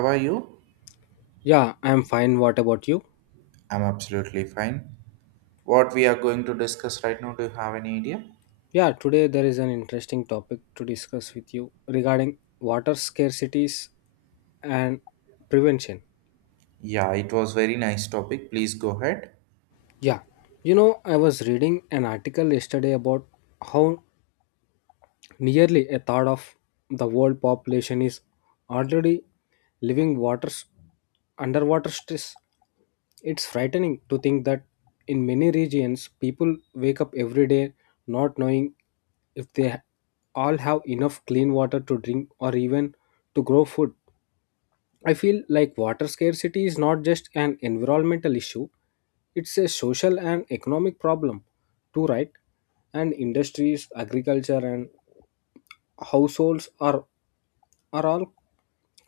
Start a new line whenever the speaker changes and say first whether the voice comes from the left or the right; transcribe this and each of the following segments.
right: How are you?
left: Yeah, I'm fine. What about you?
right: I'm absolutely fine. What we are going to discuss right now, do you have any idea?
left: Yeah, today there is an interesting topic to discuss with you regarding water scarcities and prevention.
right: Yeah, it was very nice topic. Please go ahead.
left: Yeah, I was reading an article yesterday about how nearly a third of the world population is already living waters underwater stress. It's frightening to think that in many regions people wake up every day not knowing if they all have enough clean water to drink or even to grow food. I feel like water scarcity is not just an environmental issue, it's a social and economic problem too, right? And industries, agriculture, and households are all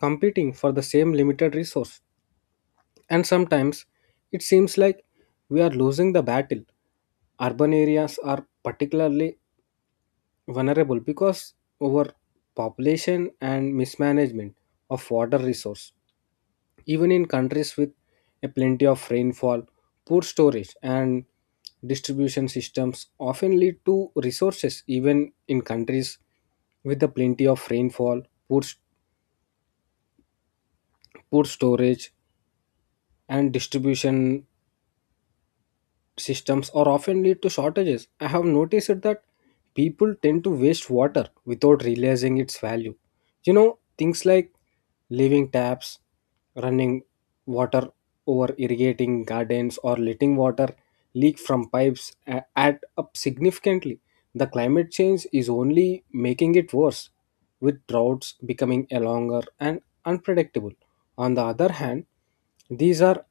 left: competing for the same limited resource, and sometimes it seems like we are losing the battle. Urban areas are particularly vulnerable because overpopulation and mismanagement of water resource, even in countries with a plenty of rainfall, poor storage and distribution systems often lead to resources. Even in countries with a plenty of rainfall, poor food storage and distribution systems or often lead to shortages. I have noticed it that people tend to waste water without realizing its value. Things like leaving taps, running water, over irrigating gardens, or letting water leak from pipes add up significantly. The climate change is only making it worse, with droughts becoming a longer and unpredictable. On the other hand, these are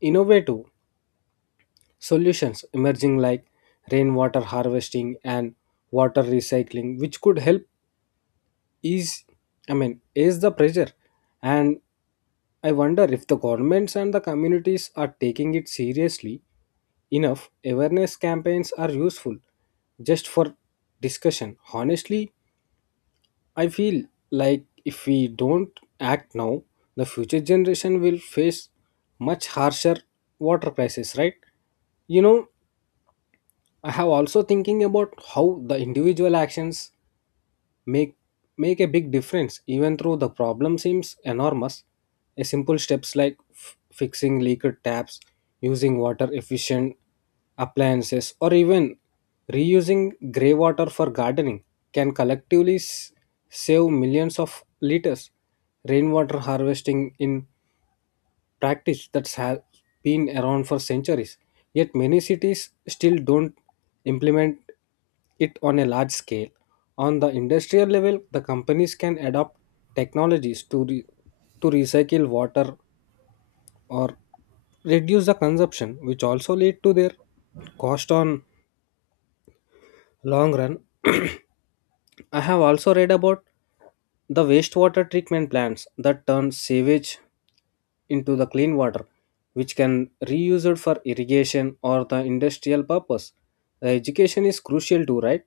left: innovative solutions emerging like rainwater harvesting and water recycling which could help ease ease the pressure, and I wonder if the governments and the communities are taking it seriously enough. Awareness campaigns are useful just for discussion. Honestly, I feel like if we don't act now, the future generation will face much harsher water crisis, right? you know I have also thinking about how the individual actions make make a big difference even though the problem seems enormous. A simple steps like fixing leaked taps, using water efficient appliances, or even reusing grey water for gardening can collectively save millions of liters. Rainwater harvesting in practice that has been around for centuries. Yet many cities still don't implement it on a large scale. On the industrial level, the companies can adopt technologies to, to recycle water or reduce the consumption, which also lead to their cost on long run. I have also read about the wastewater treatment plants that turn sewage into the clean water, which can reuse it for irrigation or the industrial purpose. The education is crucial too, right?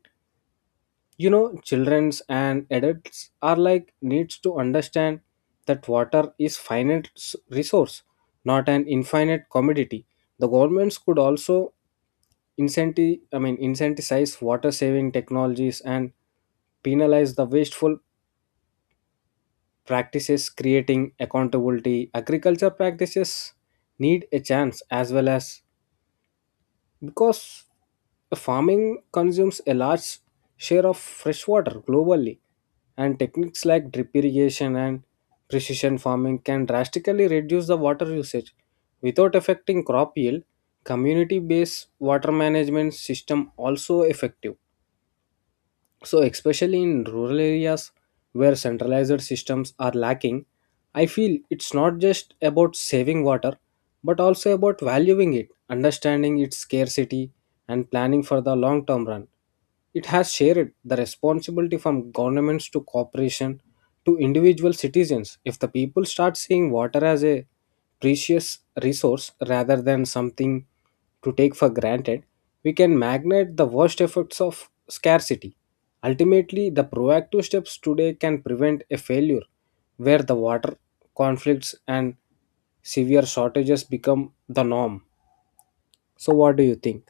left: Childrens and adults are like needs to understand that water is finite resource, not an infinite commodity. The governments could also incentivize water saving technologies and penalize the wasteful practices, creating accountability. Agriculture practices need a chance as well as, because farming consumes a large share of fresh water globally, and techniques like drip irrigation and precision farming can drastically reduce the water usage without affecting crop yield. Community based water management system also effective, so especially in rural areas where centralized systems are lacking. I feel it's not just about saving water, but also about valuing it, understanding its scarcity, and planning for the long term run. It has shared the responsibility from governments to corporation to individual citizens. If the people start seeing water as a precious resource rather than something to take for granted, we can magnate the worst effects of scarcity. Ultimately, the proactive steps today can prevent a failure where the water conflicts and severe shortages become the norm. So, what do you think?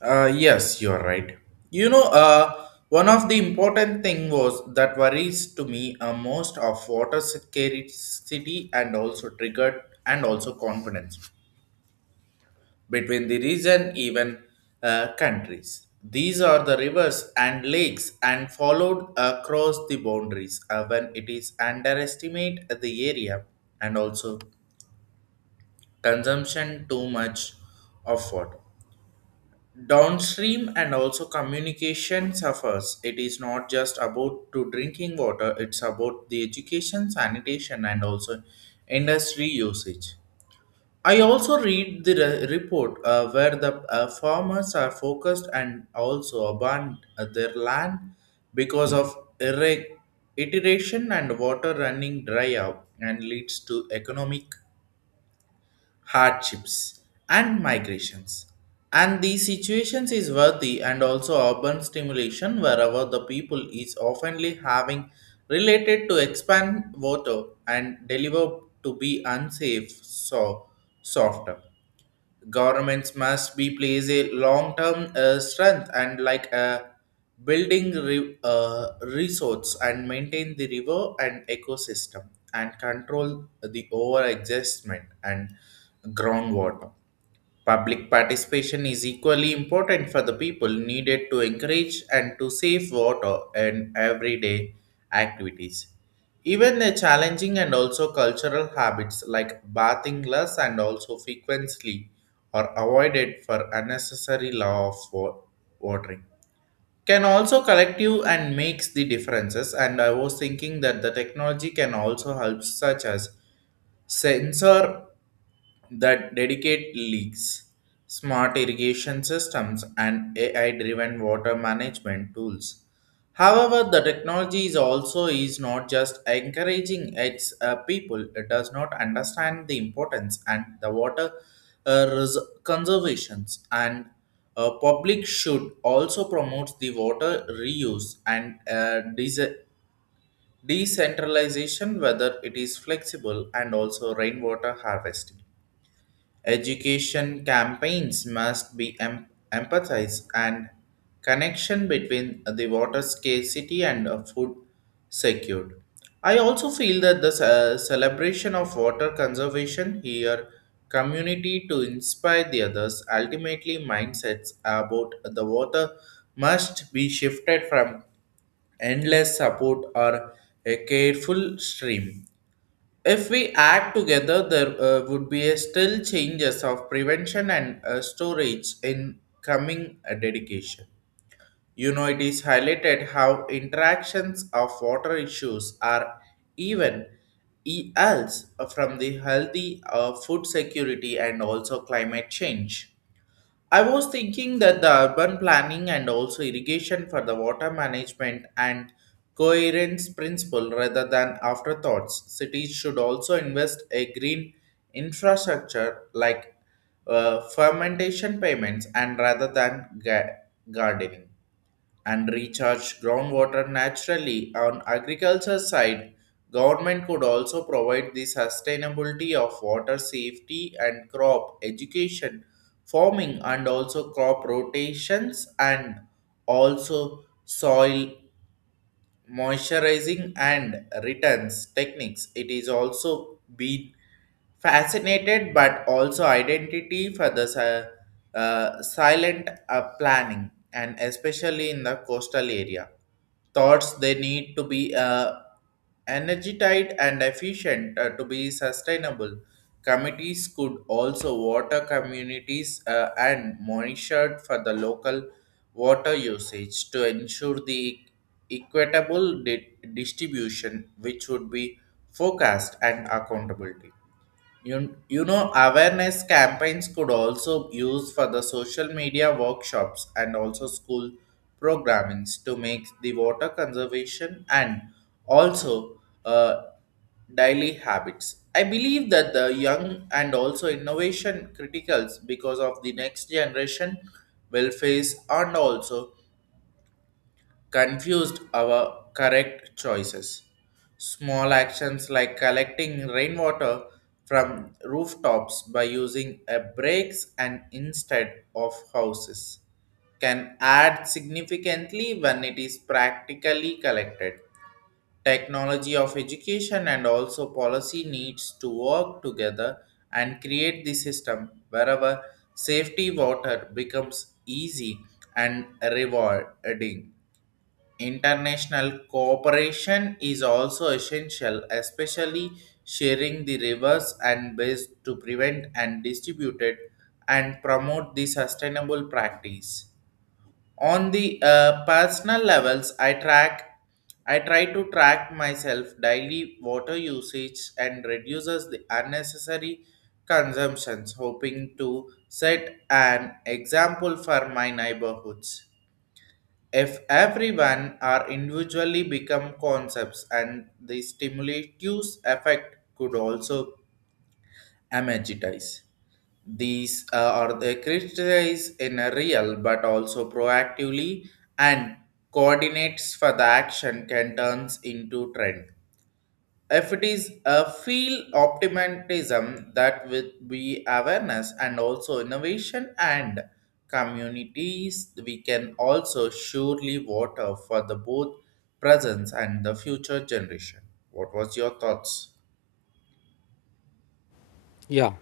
right: Yes, you're right. You know, one of the important thing was that worries to me most of water scarcity and also triggered and also confidence. Between the region even countries, these are the rivers and lakes and followed across the boundaries when it is underestimate the area and also consumption too much of water downstream and also communication suffers. It is not just about to drinking water, it's about the education, sanitation and also industry usage. I also read the report where the farmers are focused and also abandon their land because of irrigation and water running dry out and leads to economic hardships and migrations. And these situations is worthy and also urban stimulation wherever the people is oftenly having related to expand water and deliver to be unsafe, so softer. Governments must be place a long-term strength and like a building resource and maintain the river and ecosystem and control the over existment and groundwater. Public participation is equally important for the people needed to encourage and to save water in everyday activities. Even the challenging and also cultural habits like bathing less and also frequently are avoided for unnecessary law of watering can also collective and makes the differences. And I was thinking that the technology can also help such as sensor that dedicate leaks, smart irrigation systems, and AI driven water management tools. However, the technology is also is not just encouraging its people, it does not understand the importance and the water uh, res- conservations. And public should also promote the water reuse and decentralization whether it is flexible and also rainwater harvesting. Education campaigns must be empathized and connection between the water scarcity and food secured. I also feel that the celebration of water conservation here community to inspire the others. Ultimately, mindsets about the water must be shifted from endless support or a careful stream. If we add together, there would be a still changes of prevention and storage in coming dedication. You know, it is highlighted how interactions of water issues are even else from the healthy food security and also climate change. I was thinking that the urban planning and also irrigation for the water management and coherence principle rather than afterthoughts. Cities should also invest a green infrastructure like fermentation payments and rather than gardening and recharge groundwater naturally. On agriculture side, government could also provide the sustainability of water safety and crop education, farming and also crop rotations and also soil moisturizing and returns techniques. It is also been fascinated but also identity for the silent planning, and especially in the coastal area thoughts, they need to be energized and efficient to be sustainable. Committees could also water communities and monitored for the local water usage to ensure the equitable distribution which would be forecast and accountability. You know, awareness campaigns could also use for the social media workshops and also school programmings to make the water conservation and also daily habits. I believe that the young and also innovation criticals because of the next generation will face and also confused our correct choices. Small actions like collecting rainwater from rooftops by using a brakes and instead of houses can add significantly when it is practically collected. Technology of education and also policy needs to work together and create the system wherever safety water becomes easy and rewarding. International cooperation is also essential, especially sharing the rivers and waste to prevent and distribute it and promote the sustainable practice. On the personal levels, I try to track myself daily water usage and reduces the unnecessary consumptions, hoping to set an example for my neighborhoods. If everyone are individually become concepts and the stimulative effect could also emergitize. These are the crystallize in a real but also proactively and coordinates for the action can turns into trend. If it is a feel optimism that with be awareness and also innovation and communities, we can also surely water for the both presence and the future generation. What was your thoughts?
left: Yeah,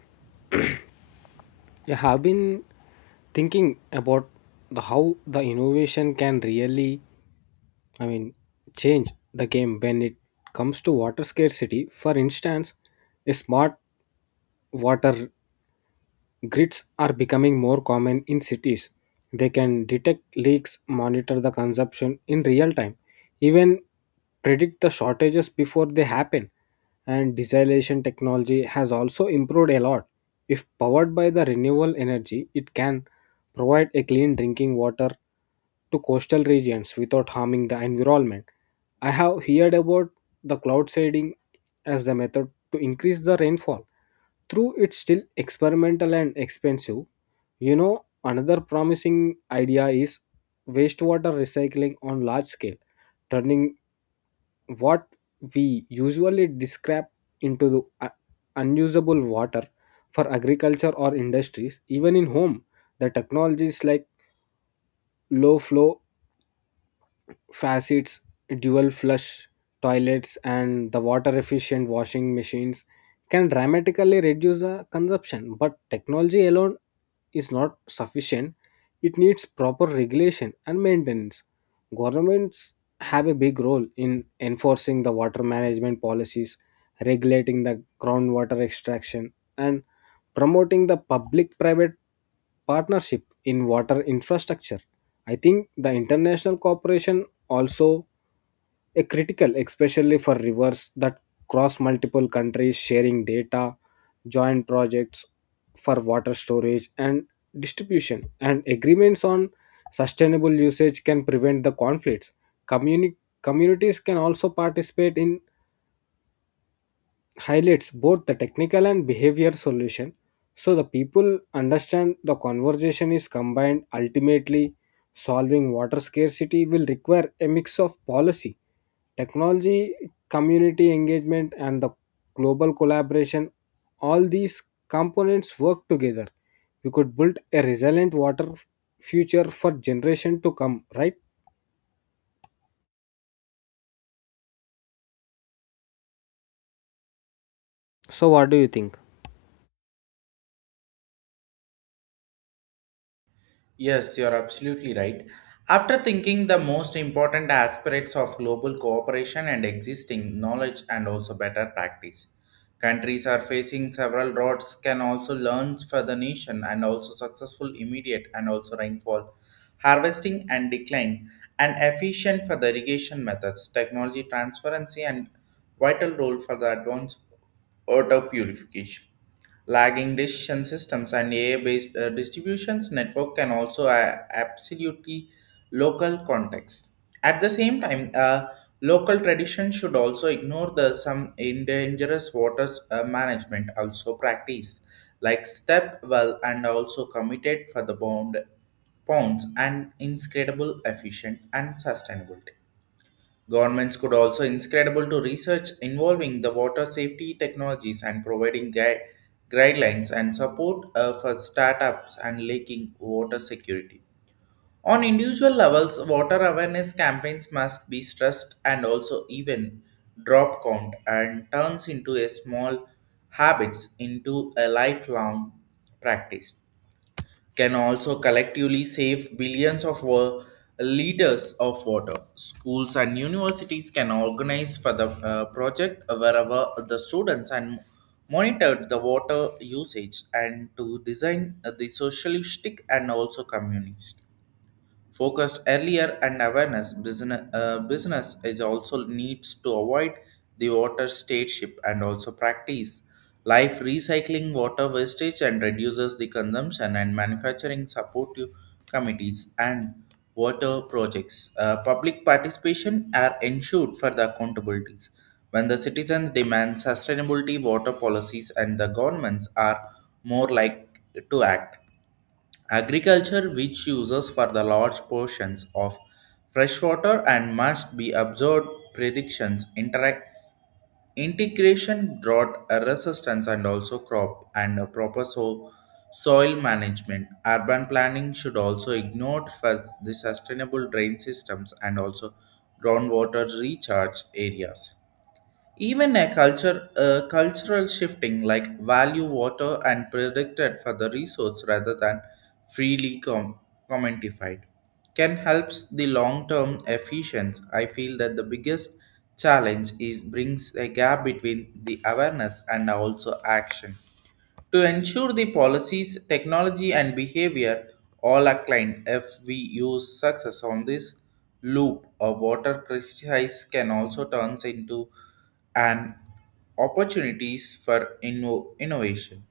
left: I have been thinking about the how the innovation can really, i mean change the game when it comes to water scarcity. For instance, a smart water grids are becoming more common in cities. They can detect leaks, monitor the consumption in real time, even predict the shortages before they happen. And desalination technology has also improved a lot. If powered by the renewable energy, it can provide a clean drinking water to coastal regions without harming the environment. I have heard about the cloud seeding as the method to increase the rainfall, through it's still experimental and expensive. Another promising idea is wastewater recycling on large scale, turning what we usually scrap into the unusable water for agriculture or industries, even in home. The technologies like low flow facets, dual flush toilets, and the water efficient washing machines can dramatically reduce the consumption. But technology alone is not sufficient, it needs proper regulation and maintenance. Governments have a big role in enforcing the water management policies, regulating the groundwater extraction, and promoting the public private partnership in water infrastructure. I think the international cooperation also a critical, especially for rivers that cross multiple countries. Sharing data, joint projects for water storage and distribution, and agreements on sustainable usage can prevent the conflicts. Communi- Communities can also participate in highlights both the technical and behavior solution, so the people understand the conversation is combined. Ultimately, solving water scarcity will require a mix of policy, technology, community engagement, and the global collaboration. All these components work together. We could build a resilient water future for generation to come, right? So what do you think?
right: Yes, you're absolutely right. After thinking the most important aspects of global cooperation and existing knowledge and also better practice, countries are facing several droughts can also learn for the nation and also successful immediate and also rainfall, harvesting and decline, and efficient for the irrigation methods, technology transferency and vital role for the advanced water purification. Lagging decision systems and AI-based distributions network can also absolutely local context. At the same time, local tradition should also ignore the some endangered waters management also practice like step well and also committed for the bond ponds and inscrutable efficient and sustainable. Governments could also inscribable to research involving the water safety technologies and providing guidelines and support for startups and leaking water security. On individual levels, water awareness campaigns must be stressed and also even drop count and turns into a small habits into a lifelong practice can also collectively save billions of liters of water. Schools and universities can organize for the project wherever the students and monitor the water usage and to design the socialistic and also communist focused earlier and awareness business, business is also needs to avoid the water stateship and also practice life recycling water wastage and reduces the consumption and manufacturing supportive committees and water projects. Public participation are ensured for the accountabilities when the citizens demand sustainability water policies and the governments are more like to act. Agriculture, which uses for the large portions of freshwater and must be observed predictions, interact, integration, drought resistance, and also crop and a proper soil management. Urban planning should also ignore for the sustainable drain systems and also groundwater recharge areas. Even a cultural shifting like value water and predicted for the resource rather than freely commodified can helps the long-term efficiency. I feel that the biggest challenge is brings a gap between the awareness and also action. To ensure the policies, technology, and behavior all align, if we use success on this loop, a water crisis can also turn into an opportunities for innovation,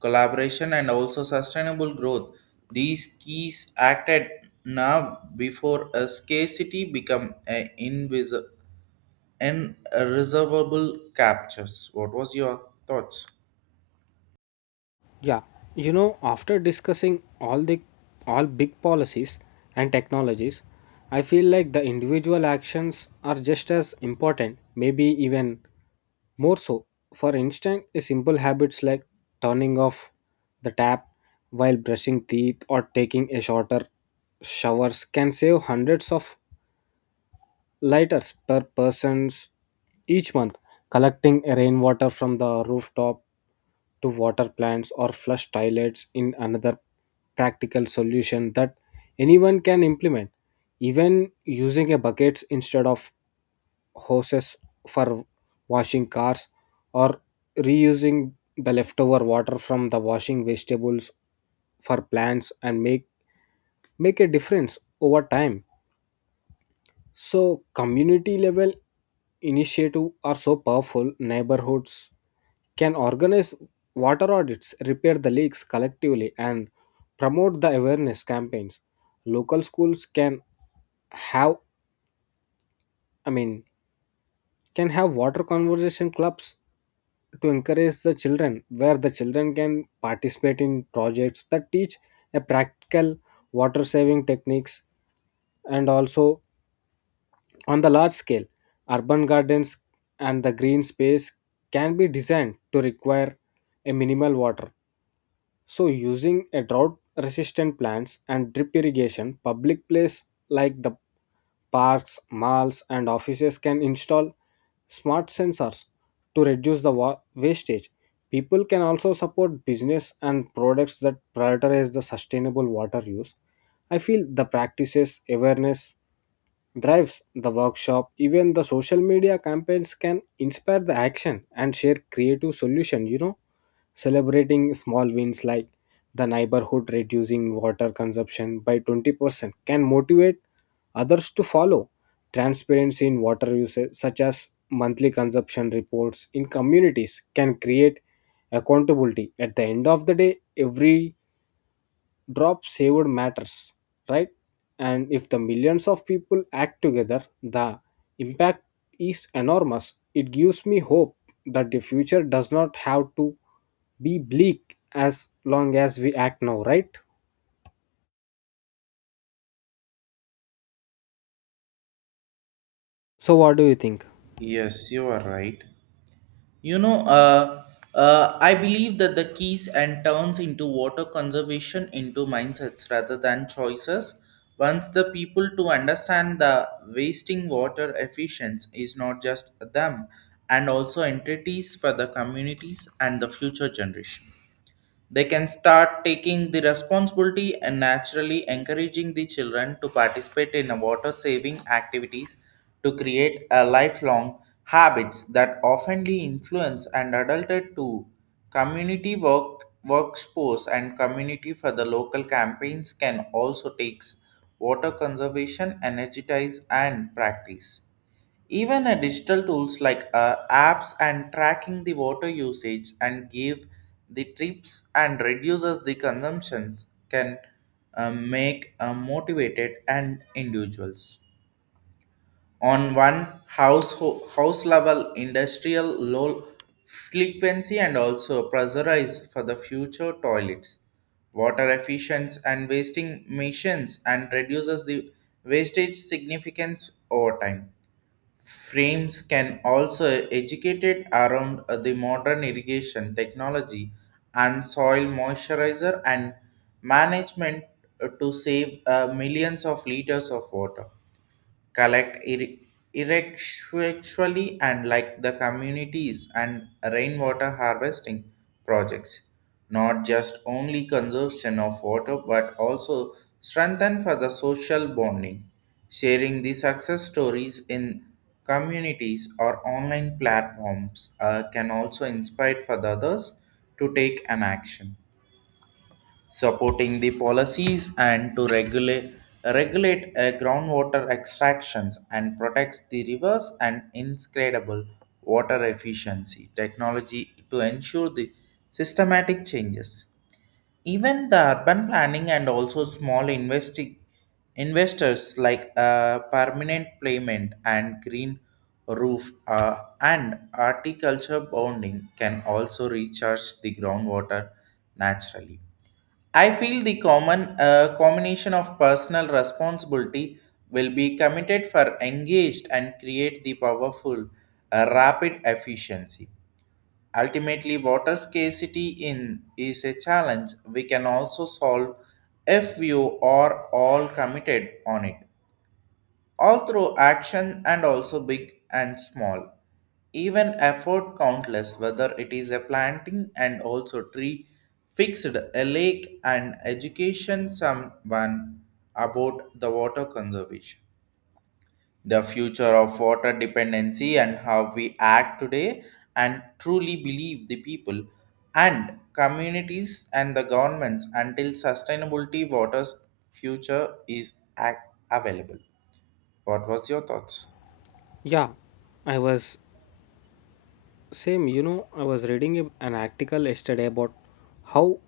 right: collaboration, and also sustainable growth. These keys acted now before a scarcity become an invisible and reservable captures. What was your thoughts?
left: Yeah, after discussing all big policies and technologies, I feel like the individual actions are just as important, maybe even more so. For instance, a simple habits like turning off the tap while brushing teeth or taking a shorter showers can save hundreds of lighters per persons each month. Collecting rainwater from the rooftop to water plants or flush toilets in another practical solution that anyone can implement. Even using a buckets instead of hoses for washing cars or reusing the leftover water from the washing vegetables for plants and make a difference over time. So, community level initiative are so powerful. Neighborhoods can organize water audits, repair the leaks collectively, and promote the awareness campaigns. Local schools can have, I mean, can have water conversation clubs to encourage the children, where the children can participate in projects that teach a practical water saving techniques and also. On the large scale, urban gardens and the green space can be designed to require a minimal water. So using a drought resistant plants and drip irrigation, public places like the parks, malls and offices can install smart sensors to reduce the wastage. People can also support business and products that prioritize the sustainable water use. I feel the practices awareness drives the workshop, even the social media campaigns can inspire the action and share creative solution. Celebrating small wins like the neighborhood reducing water consumption by 20% can motivate others to follow. Transparency in water usage such as monthly consumption reports in communities can create accountability. At the end of the day every drop saved matters, right? And if the millions of people act together, the impact is enormous. It gives me hope that the future does not have to be bleak as long as we act now, right? So what do you think?
right: Yes, you are right. You know, uh, I believe that the keys and turns into water conservation into mindsets rather than choices. Once the people to understand the wasting water efficiency is not just them and also entities for the communities and the future generation. They can start taking the responsibility and naturally encouraging the children to participate in a water saving activities to create a lifelong habits that oftenly influence and adulted to community workforce and community for the local campaigns can also takes water conservation energize and practice. Even a digital tools like apps and tracking the water usage and give the trips and reduces the consumptions can make motivated and individuals. On one house level, industrial low frequency and also pressurize for the future toilets, water efficiency and wasting missions and reduces the wastage significance over time frames can also educated around the modern irrigation technology and soil moisturizer and management to save millions of liters of water collect irrespectually, and like the communities and rainwater harvesting projects not just only conservation of water but also strengthen for the social bonding. Sharing the success stories in communities or online platforms can also inspire for the others to take an action, supporting the policies and to regulate groundwater extractions and protects the rivers and inscredible water efficiency technology to ensure the systematic changes. Even the urban planning and also small investors like permanent payment and green roof and horticulture bonding can also recharge the groundwater naturally. I feel the common combination of personal responsibility will be committed for engaged and create the powerful rapid efficiency. Ultimately, water scarcity in is a challenge we can also solve if you are all committed on it, all through action and also big and small. Even effort countless, whether it is a planting and also tree, fixed a lake and education someone about the water conservation. The future of water dependency and how we act today, and truly believe the people and communities and the governments until sustainability water's future is ac- available. What was your thoughts?
left: Yeah I was Same. I was reading an article yesterday about how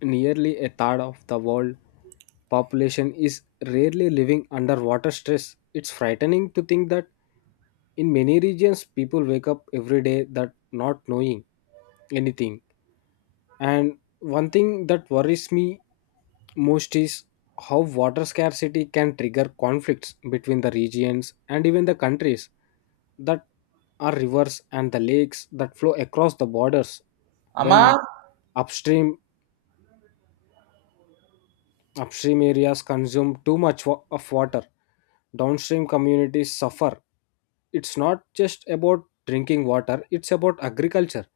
left: nearly a third of the world population is rarely living under water stress. It's frightening to think that in many regions people wake up every day that not knowing anything. And one thing that worries me most is how water scarcity can trigger conflicts between the regions and even the countries that are rivers and the lakes that flow across the borders when
right: Amar,
left: upstream upstream areas consume too much of water. Downstream communities suffer. It's not just about drinking water, it's about agriculture,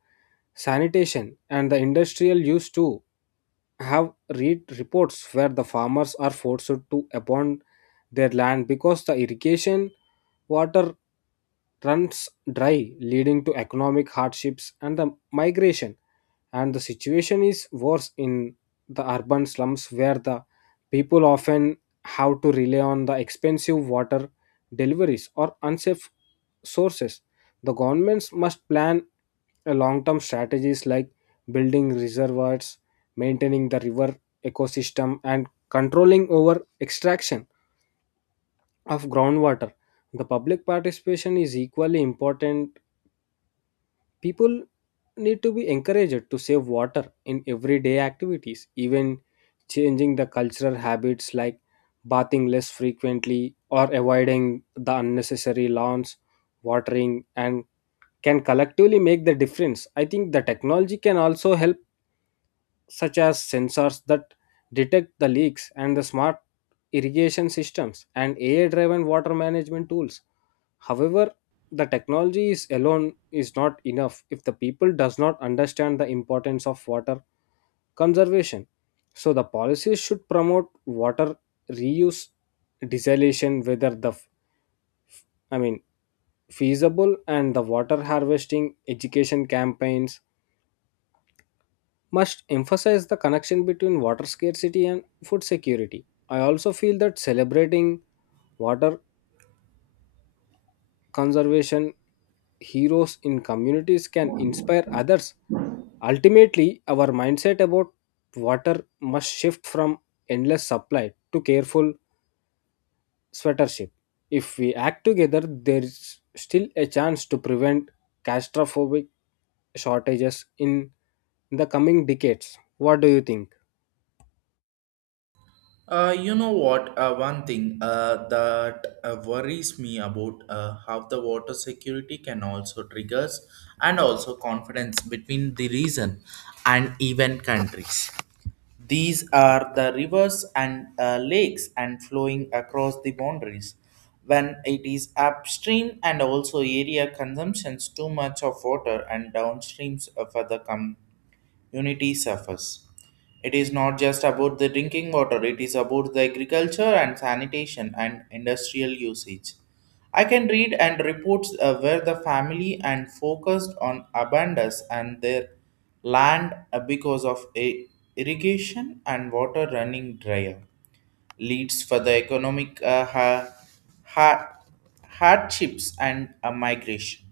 left: sanitation, and the industrial use too. Have read reports where the farmers are forced to abandon their land because the irrigation water runs dry, leading to economic hardships and the migration. And the situation is worse in the urban slums where the people often have to rely on the expensive water deliveries or unsafe sources. The governments must plan a long-term strategies like building reservoirs, maintaining the river ecosystem, and controlling over extraction of groundwater. The public participation is equally important. People need to be encouraged to save water in everyday activities. Even changing the cultural habits like bathing less frequently or avoiding the unnecessary lawns watering and can collectively make the difference. I think the technology can also help such as sensors that detect the leaks, and the smart irrigation systems and AI driven water management tools. However, the technology is alone is not enough if the people does not understand the importance of water conservation. So the policies should promote water reuse, desalination, whether the I mean feasible, and the water harvesting. Education campaigns must emphasize the connection between water scarcity and food security. I also feel that celebrating water conservation heroes in communities can inspire others. Ultimately, our mindset about water must shift from endless supply to careful stewardship. If we act together, there is still a chance to prevent catastrophic shortages in the coming decades. What do you think?
right: you know what? One thing that worries me about how the water security can also triggers and also confidence between the region and even countries. These are the rivers and lakes and flowing across the boundaries. When it is upstream and also area consumptions too much of water and downstreams further come unity suffers. It is not just about the drinking water, it is about the agriculture and sanitation and industrial usage. I can read and reports where the family and focused on abundance and their land because of a irrigation and water running drier leads for the economic ha- hardships and a migration.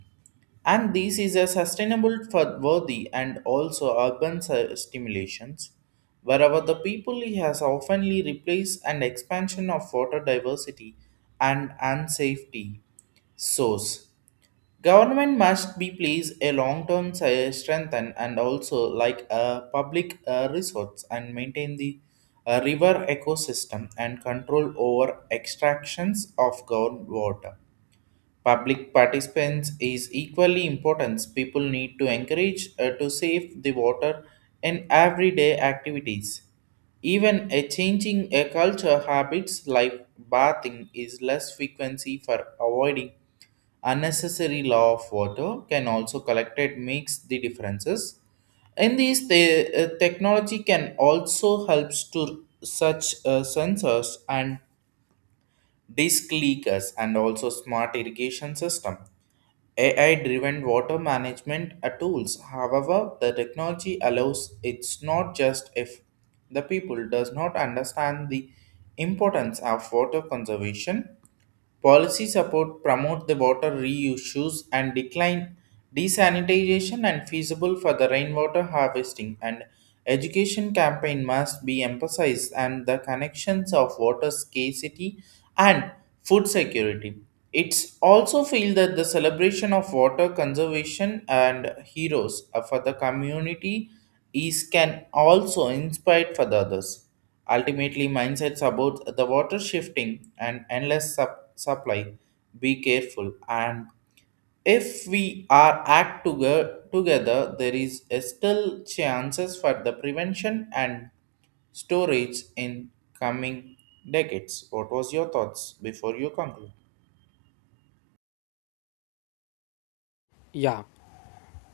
right: And this is a sustainable for worthy and also urban stimulations, wherever the people has oftenly replaced an expansion of water diversity and unsafety source. Government must be placed a long-term strengthen and also like a public resource and maintain the river ecosystem and control over extractions of groundwater. Public participants is equally important. People need to encourage to save the water in everyday activities. Even a changing a culture habits like bathing is less frequency for avoiding unnecessary law of water can also collected makes the differences. In these, the technology can also helps to such sensors and disk leakers and also smart irrigation system. AI-driven water management tools. However, the technology allows it's not just if the people does not understand the importance of water conservation. Policy support promote the water reuse and decline desanitization and feasible for the rainwater harvesting and education campaign must be emphasized and the connections of water scarcity and food security. It's also feel that the celebration of water conservation and heroes for the community is can also inspire for the others. Ultimately, mindsets about the water shifting and endless supply. Be careful, and if we are act together, there is a still chances for the prevention and storage in coming decades. What was your thoughts before you conclude?
left: Yeah.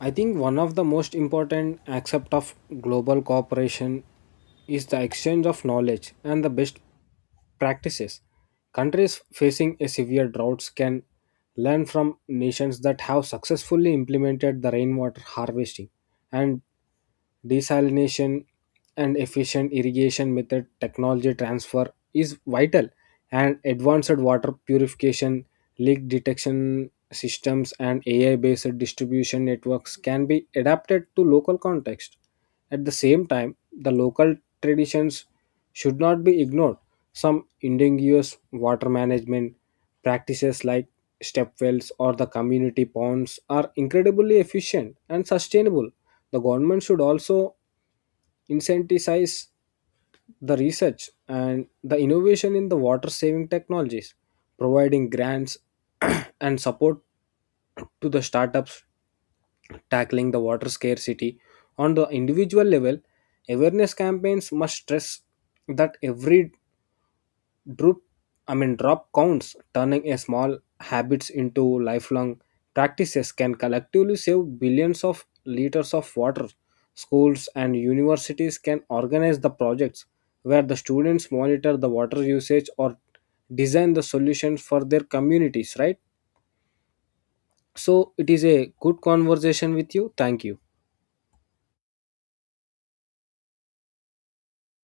left: I think one of the most important aspects of global cooperation is the exchange of knowledge and the best practices. Countries facing a severe droughts can learn from nations that have successfully implemented the rainwater harvesting and desalination and efficient irrigation method. Technology transfer is vital, and advanced water purification, leak detection systems and AI based distribution networks can be adapted to local context. At the same time, the local traditions should not be ignored. Some indigenous water management practices like step wells or the community ponds are incredibly efficient and sustainable. The government should also incentivize the research and the innovation in the water saving technologies, providing grants and support to the startups tackling the water scarcity. On the individual level, awareness campaigns must stress that every drop I mean drop counts. Turning a small habits into lifelong practices can collectively save billions of liters of water. Schools and universities can organize the projects where the students monitor the water usage or design the solutions for their communities, right? So it is a good conversation with you. Thank you.